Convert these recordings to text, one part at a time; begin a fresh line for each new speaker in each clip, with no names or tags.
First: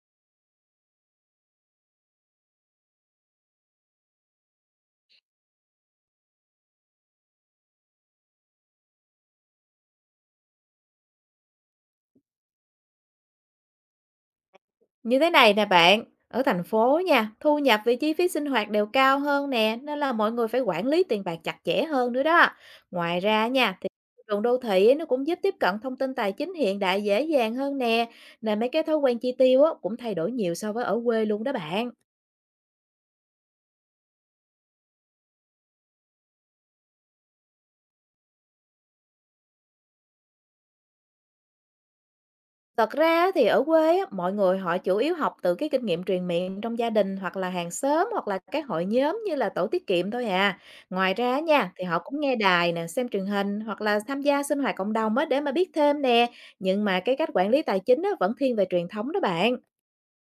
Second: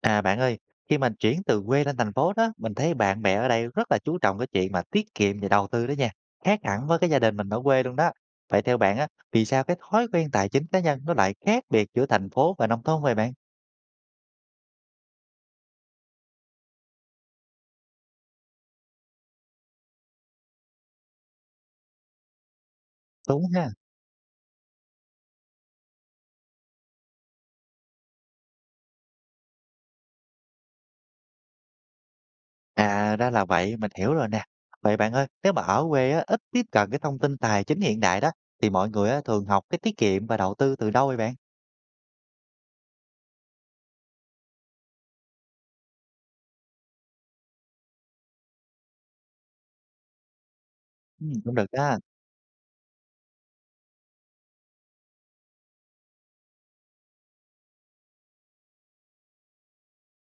À, bạn ơi, khi mình chuyển từ quê lên thành phố đó, mình thấy bạn bè ở đây rất là chú trọng cái chuyện mà tiết kiệm và đầu tư đó nha. Khác hẳn với cái gia đình mình ở quê luôn đó. Vậy theo bạn á, vì sao cái thói quen tài chính cá nhân nó lại khác biệt giữa thành phố và nông thôn vậy bạn?
Như thế này nè bạn, ở thành phố nha, thu nhập và chi phí sinh hoạt đều cao hơn nè, nên là mọi người phải quản lý tiền bạc chặt chẽ hơn nữa đó. Ngoài
Đúng
ra
ha.
nha, thì đường đô thị ấy, nó cũng giúp tiếp cận thông tin tài chính hiện đại dễ dàng hơn nè, nên mấy cái thói quen chi tiêu á, cũng thay đổi nhiều so với ở quê luôn đó bạn.
À, ra là vậy, mình hiểu rồi nè. Vậy bạn ơi, nếu mà ở quê á, ít tiếp cận cái thông tin tài chính hiện đại đó, thì mọi người á, thường học cái tiết kiệm và đầu tư từ đâu vậy bạn?
Thật ra á thì ở quê á, mọi người họ chủ yếu học từ cái kinh nghiệm truyền miệng trong gia đình hoặc là hàng xóm hoặc là các hội nhóm như là tổ tiết kiệm thôi à. Ngoài
Ừ,
ra
cũng được
nha, thì họ
đó.
cũng nghe đài nè, xem truyền hình hoặc là tham gia sinh hoạt cộng đồng á để mà biết thêm nè. Nhưng mà cái cách quản lý tài chính á vẫn thiên về truyền thống đó bạn.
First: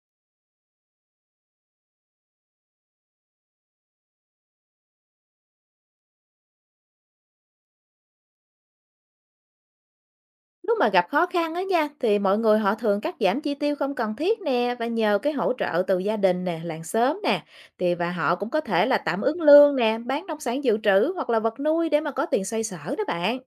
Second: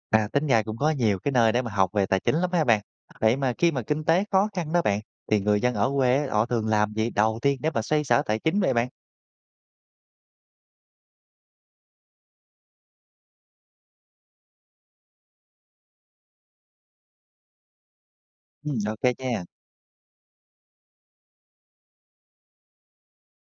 À, tính ra cũng có nhiều cái nơi để mà học về tài chính lắm ha bạn. Vậy mà khi mà kinh tế khó khăn đó bạn, thì người dân ở quê á, họ thường làm gì đầu tiên để mà xoay sở tài chính vậy bạn?
Lúc mà gặp khó khăn á nha, thì mọi người họ thường cắt giảm chi tiêu không cần thiết nè, và nhờ cái hỗ trợ từ gia đình nè, làng xóm nè. Thì và họ cũng có
Ừ,
thể là
ok
tạm ứng
nha.
lương nè, bán nông sản dự trữ hoặc là vật nuôi để mà có tiền xoay sở đó bạn.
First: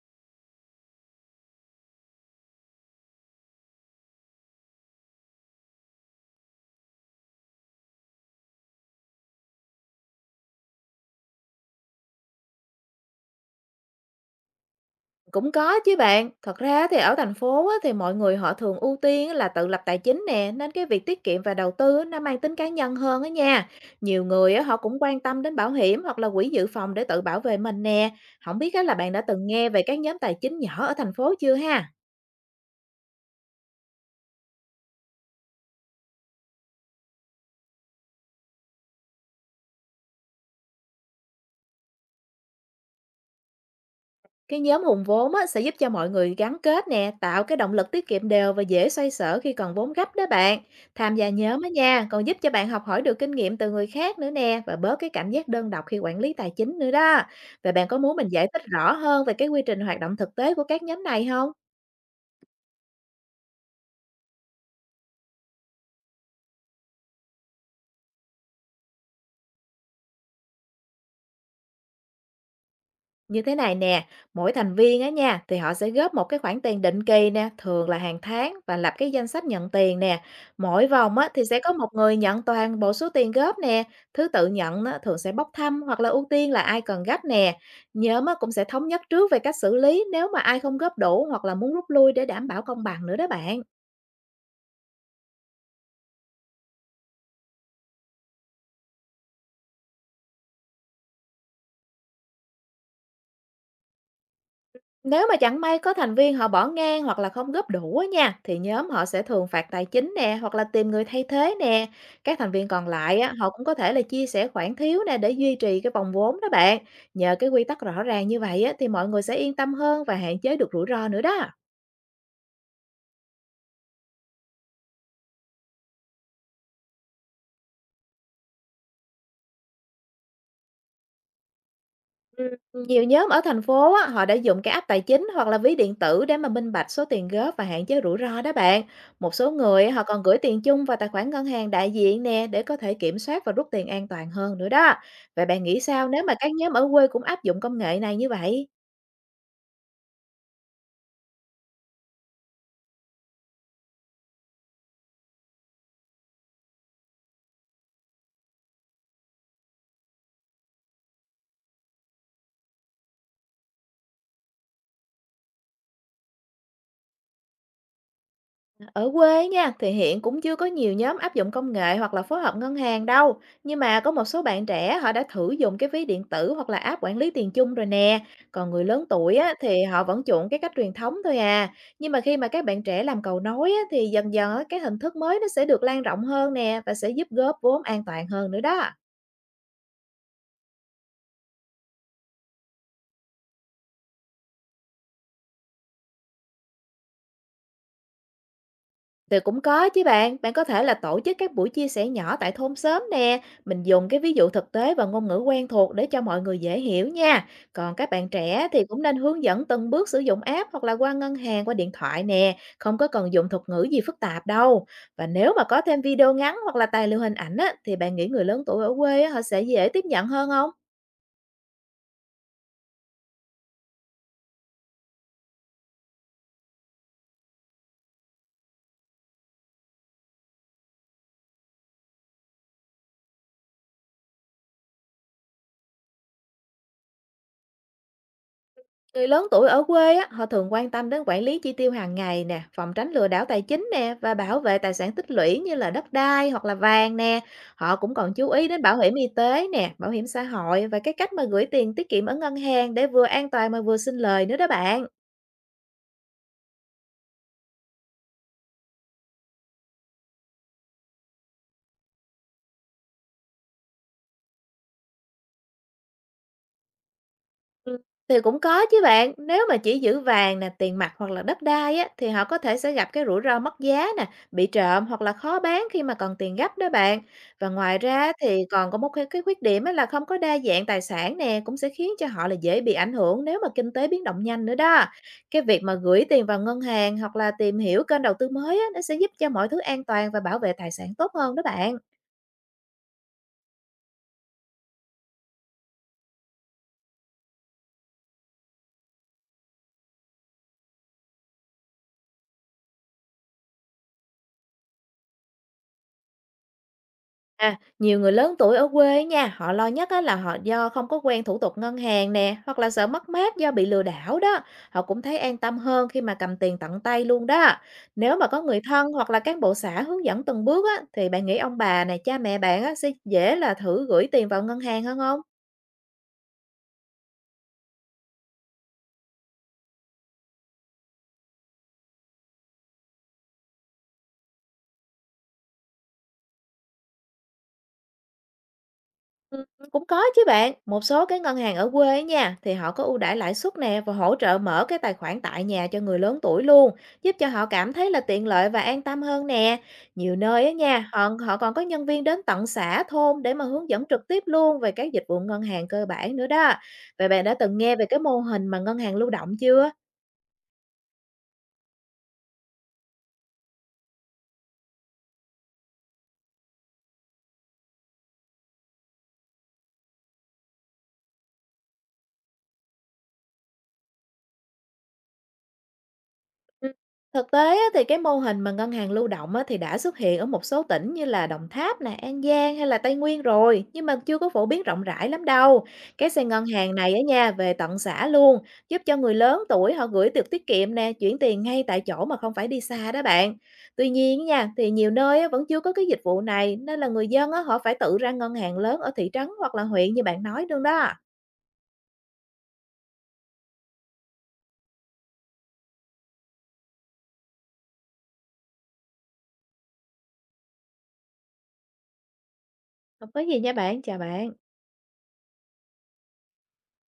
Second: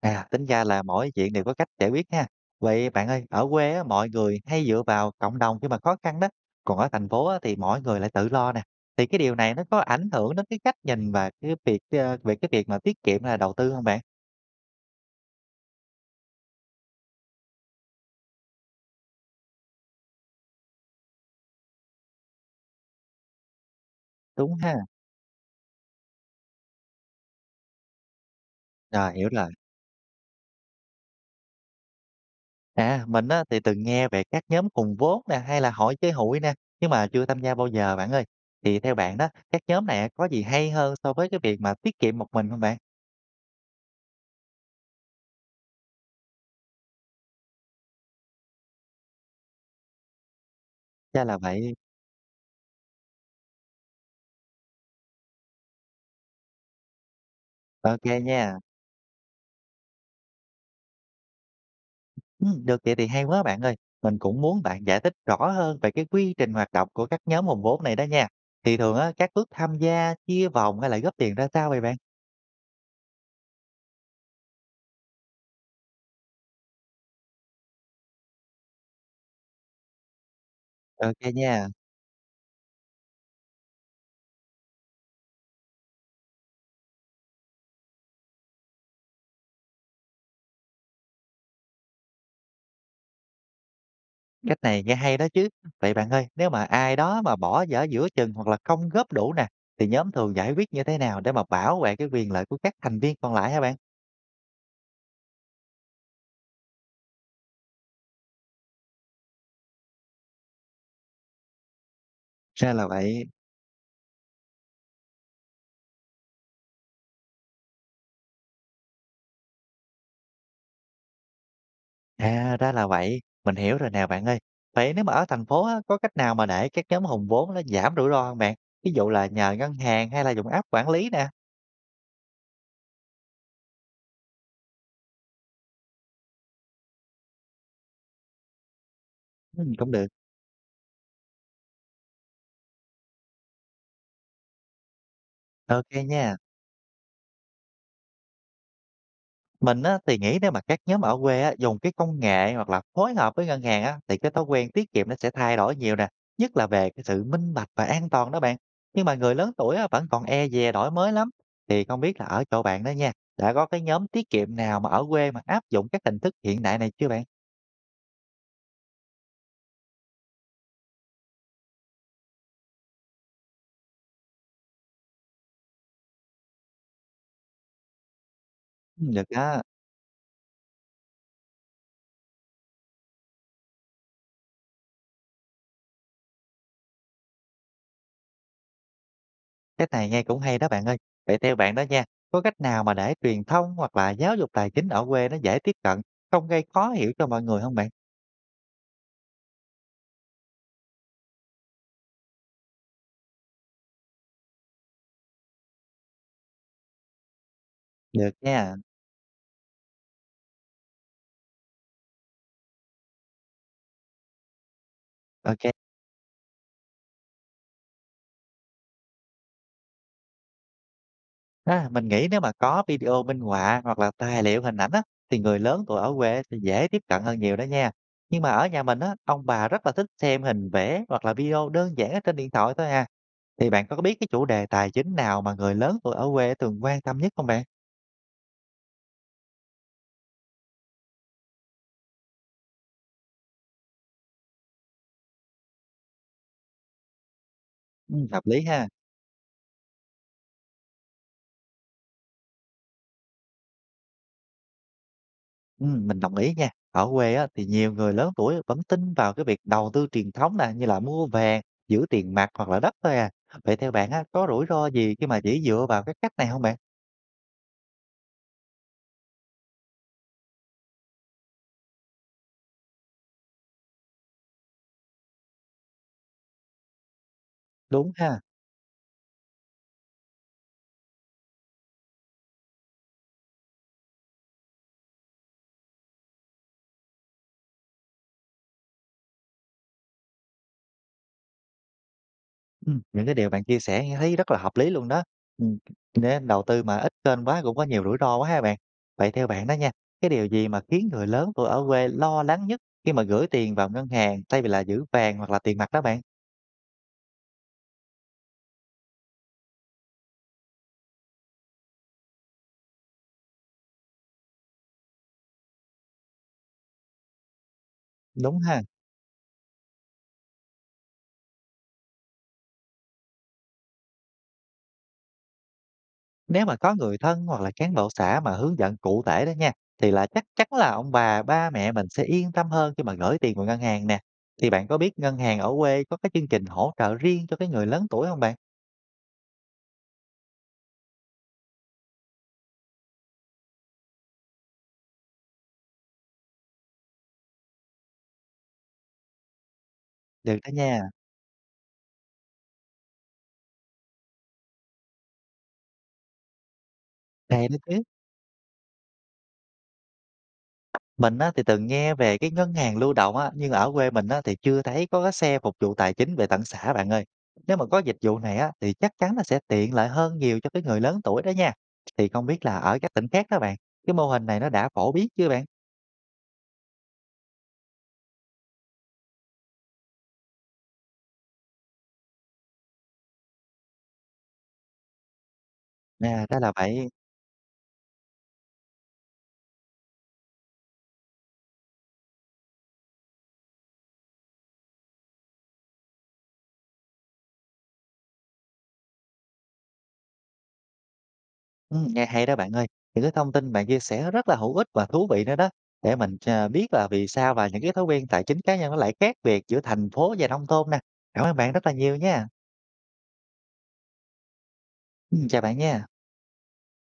À, tính ra là mỗi chuyện đều có cách giải quyết ha. Vậy bạn ơi, ở quê á, mọi người hay dựa vào cộng đồng khi mà khó khăn đó. Còn ở thành phố á, thì mỗi người lại tự lo nè. Thì cái điều này nó có ảnh hưởng đến cái cách nhìn và cái việc về cái việc mà tiết kiệm là đầu tư không bạn?
Cũng có chứ bạn, thật ra thì ở thành phố á, thì mọi người họ thường ưu tiên là tự lập tài chính nè, nên cái việc tiết kiệm và đầu tư á, nó mang tính cá nhân hơn á nha. Nhiều người
Đúng
á,
ha.
họ cũng quan tâm đến bảo hiểm hoặc là quỹ dự phòng để tự bảo vệ mình nè. Không biết á, là bạn
Rồi,
đã
hiểu
từng
rồi.
nghe về các nhóm tài chính nhỏ ở thành phố chưa ha?
À, mình á, thì từng nghe về các nhóm cùng vốn nè hay là hội chơi hụi nè nhưng mà chưa tham gia bao giờ bạn ơi. Thì theo bạn đó, các nhóm này có gì hay hơn so với cái việc mà tiết kiệm một mình không bạn?
Cái nhóm hùng vốn á, sẽ giúp cho mọi người gắn kết nè, tạo cái động lực tiết kiệm đều và dễ xoay sở khi cần vốn gấp đó bạn. Tham
Chắc
gia
là
nhóm á
vậy.
nha, còn giúp cho bạn học hỏi được kinh nghiệm từ người khác nữa nè, và bớt cái cảm giác đơn độc khi quản lý tài chính nữa đó. Vậy bạn có
Ok
muốn mình giải
nha.
thích rõ hơn về cái quy trình hoạt động thực tế của các nhóm này không?
Ừ, được vậy thì hay quá bạn ơi. Mình cũng muốn bạn giải thích rõ hơn về cái quy trình hoạt động của các nhóm hùng vốn này đó nha. Thì thường á, các bước tham gia, chia vòng hay là góp tiền ra sao vậy bạn?
Như thế này nè, mỗi thành viên á nha thì họ sẽ góp một cái khoản tiền định kỳ nè, thường là hàng tháng, và lập cái danh sách nhận tiền nè. Mỗi vòng
Ok
á thì sẽ
nha.
có một người nhận toàn bộ số tiền góp nè, thứ tự nhận á, thường sẽ bốc thăm hoặc là ưu tiên là ai cần gấp nè. Nhóm á cũng sẽ thống nhất trước về cách xử lý nếu mà ai không góp đủ hoặc là muốn rút lui, để đảm bảo công bằng nữa đó bạn.
Cách này nghe hay đó chứ. Vậy bạn ơi, nếu mà ai đó mà bỏ dở giữa chừng hoặc là không góp đủ nè, thì nhóm thường giải quyết như thế nào để mà bảo vệ cái quyền lợi của các thành viên còn lại hả bạn?
Nếu mà chẳng may có thành viên họ bỏ ngang hoặc là không góp đủ á nha, thì nhóm họ sẽ thường phạt tài chính nè, hoặc là tìm người thay thế nè. Các thành viên
Ra là
còn lại
vậy.
á, họ cũng có thể là chia sẻ khoản thiếu nè để duy trì cái vòng vốn đó bạn. Nhờ cái quy tắc rõ ràng như vậy á, thì mọi người sẽ yên tâm hơn và hạn chế được rủi ro nữa đó.
À, ra là vậy. Mình hiểu rồi nè bạn ơi. Vậy nếu mà ở thành phố á, có cách nào mà để các nhóm hùng vốn nó giảm rủi ro không bạn? Ví dụ là nhờ ngân hàng hay là dùng app quản lý nè.
Nhiều nhóm ở thành phố á, họ đã dùng cái app tài chính hoặc là ví điện tử để mà minh bạch số tiền góp và hạn chế rủi ro đó bạn. Một số
Ừ,
người
cũng
họ
được.
còn gửi tiền chung vào tài khoản ngân hàng đại diện nè, để có thể kiểm soát và rút tiền an toàn hơn nữa đó. Vậy bạn nghĩ
Ok
sao nếu mà
nha.
các nhóm ở quê cũng áp dụng công nghệ này như vậy?
Mình á, thì nghĩ nếu mà các nhóm ở quê á, dùng cái công nghệ hoặc là phối hợp với ngân hàng á, thì cái thói quen tiết kiệm nó sẽ thay đổi nhiều nè, nhất là về cái sự minh bạch và an toàn đó bạn. Nhưng mà người lớn tuổi á, vẫn còn e dè đổi mới lắm. Thì không biết là ở chỗ bạn đó nha, đã có cái nhóm tiết kiệm nào mà ở quê mà áp dụng các hình thức hiện đại này chưa bạn?
Ở quê nha, thì hiện cũng chưa có nhiều nhóm áp dụng công nghệ hoặc là phối hợp ngân hàng đâu. Nhưng mà có một số bạn trẻ họ đã thử dùng cái ví điện tử hoặc là app quản lý tiền chung rồi nè. Còn người lớn
Ừ, được
tuổi á,
đó,
thì họ vẫn chuộng cái cách truyền thống thôi à. Nhưng mà khi mà các bạn trẻ làm cầu nối á, thì dần dần á, cái hình thức mới nó sẽ được lan rộng hơn nè, và sẽ giúp góp vốn an toàn hơn nữa đó.
cái này nghe cũng hay đó bạn ơi. Vậy theo bạn đó nha, có cách nào mà để truyền thông hoặc là giáo dục tài chính ở quê nó dễ tiếp cận, không gây khó hiểu cho mọi người không bạn?
Thì cũng có chứ bạn, bạn có thể là tổ chức các buổi chia sẻ nhỏ tại thôn xóm nè, mình dùng cái ví dụ thực tế và ngôn ngữ quen thuộc để cho mọi người dễ hiểu nha. Còn các bạn
Được
trẻ
nha,
thì cũng nên hướng dẫn từng bước sử dụng app hoặc là qua ngân hàng, qua điện thoại nè, không có cần dùng thuật ngữ gì phức tạp đâu. Và nếu mà
ok.
có thêm video ngắn hoặc là tài liệu hình ảnh á, thì bạn nghĩ người lớn tuổi ở quê á, họ sẽ dễ tiếp nhận hơn không?
À mình nghĩ nếu mà có video minh họa hoặc là tài liệu hình ảnh á, thì người lớn tuổi ở quê thì dễ tiếp cận hơn nhiều đó nha. Nhưng mà ở nhà mình á, ông bà rất là thích xem hình vẽ hoặc là video đơn giản ở trên điện thoại thôi à. Thì bạn có biết cái chủ đề tài chính nào mà người lớn tuổi ở quê thường quan tâm nhất không bạn?
Người lớn tuổi ở quê á, họ thường quan tâm đến quản lý chi tiêu hàng ngày nè, phòng tránh lừa đảo tài chính nè, và bảo vệ tài sản tích lũy như là đất đai hoặc là vàng nè. Họ cũng
Ừ,
còn
hợp
chú
lý
ý đến
ha.
bảo hiểm y tế nè, bảo hiểm xã hội và cái cách mà gửi tiền tiết kiệm ở ngân hàng, để vừa an toàn mà vừa sinh lời nữa đó bạn.
Ừ, mình đồng ý nha. Ở quê á, thì nhiều người lớn tuổi vẫn tin vào cái việc đầu tư truyền thống nè, như là mua vàng, giữ tiền mặt hoặc là đất thôi à. Vậy theo bạn á, có rủi ro gì khi mà chỉ dựa vào cái cách này không bạn?
Ừm, thì cũng có chứ bạn, nếu mà chỉ giữ vàng nè, tiền mặt hoặc là đất đai á, thì họ có thể sẽ gặp cái rủi ro mất giá nè, bị trộm hoặc là khó bán khi mà cần tiền gấp đó bạn. Và ngoài
Đúng
ra
ha.
thì còn có một cái khuyết điểm á là không có đa dạng tài sản nè, cũng sẽ khiến cho họ là dễ bị ảnh hưởng nếu mà kinh tế biến động nhanh nữa đó. Cái việc mà gửi tiền vào ngân hàng hoặc là tìm hiểu kênh đầu tư mới á, nó sẽ giúp cho mọi thứ an toàn và bảo vệ tài sản tốt hơn đó bạn.
Những cái điều bạn chia sẻ nghe thấy rất là hợp lý luôn đó. Ừm, nên đầu tư mà ít kênh quá cũng có nhiều rủi ro quá ha bạn. Vậy theo bạn đó nha, cái điều gì mà khiến người lớn tuổi ở quê lo lắng nhất khi mà gửi tiền vào ngân hàng thay vì là giữ vàng hoặc là tiền mặt đó bạn?
À, nhiều người lớn tuổi ở quê ấy nha, họ lo nhất á là họ do không có quen thủ tục ngân hàng nè, hoặc là sợ mất mát do bị lừa đảo đó. Họ cũng thấy an tâm hơn khi mà cầm tiền tận tay luôn đó. Nếu mà
Đúng
có người
ha,
thân hoặc là cán bộ xã hướng dẫn từng bước á, thì bạn nghĩ ông bà này, cha mẹ bạn á, sẽ dễ là thử gửi tiền vào ngân hàng hơn không?
nếu mà có người thân hoặc là cán bộ xã mà hướng dẫn cụ thể đó nha, thì là chắc chắn là ông bà, ba mẹ mình sẽ yên tâm hơn khi mà gửi tiền vào ngân hàng nè. Thì bạn có biết ngân hàng ở quê có cái chương trình hỗ trợ riêng cho cái người lớn tuổi không bạn?
Ừm, cũng có chứ bạn, một số cái ngân hàng ở quê ấy nha, thì họ có ưu đãi lãi suất nè và hỗ trợ mở cái tài khoản tại nhà cho người lớn tuổi luôn, giúp cho họ cảm thấy là tiện lợi và an tâm hơn nè. Nhiều
Được
nơi
đó
á
nha.
nha, họ họ còn có nhân viên đến tận xã thôn để mà hướng dẫn trực tiếp luôn về các dịch vụ ngân hàng cơ bản nữa đó. Vậy bạn đã
Hay đó
từng nghe
chứ.
về cái mô hình mà ngân hàng lưu động chưa?
Mình á, thì từng nghe về cái ngân hàng lưu động á, nhưng ở quê mình á, thì chưa thấy có cái xe phục vụ tài chính về tận xã bạn ơi. Nếu mà có dịch vụ này á, thì chắc chắn là sẽ tiện lợi hơn nhiều cho cái người lớn tuổi đó nha. Thì không biết là ở các tỉnh khác đó bạn, cái mô hình này nó đã phổ biến chưa bạn?
Ừm, thực tế á thì cái mô hình mà ngân hàng lưu động á thì đã xuất hiện ở một số tỉnh như là Đồng Tháp nè, An Giang hay là Tây Nguyên rồi, nhưng mà chưa có phổ biến rộng rãi lắm đâu. Cái xe
À, đó
ngân
là
hàng
vậy.
này ở nhà về tận xã luôn, giúp cho người lớn tuổi họ gửi được tiết kiệm nè, chuyển tiền ngay tại chỗ mà không phải đi xa đó bạn. Tuy nhiên nha, thì nhiều nơi á vẫn chưa có cái dịch vụ này, nên là người dân á họ phải tự ra ngân hàng lớn ở thị trấn hoặc là huyện như bạn nói luôn đó.
Ừ, nghe hay đó bạn ơi. Những cái thông tin bạn chia sẻ rất là hữu ích và thú vị nữa đó. Để mình biết là vì sao và những cái thói quen tài chính cá nhân nó lại khác biệt giữa thành phố và nông thôn nè. Cảm ơn bạn rất là nhiều nha.
Không có gì nha bạn, chào bạn.
Ừ, chào bạn nha.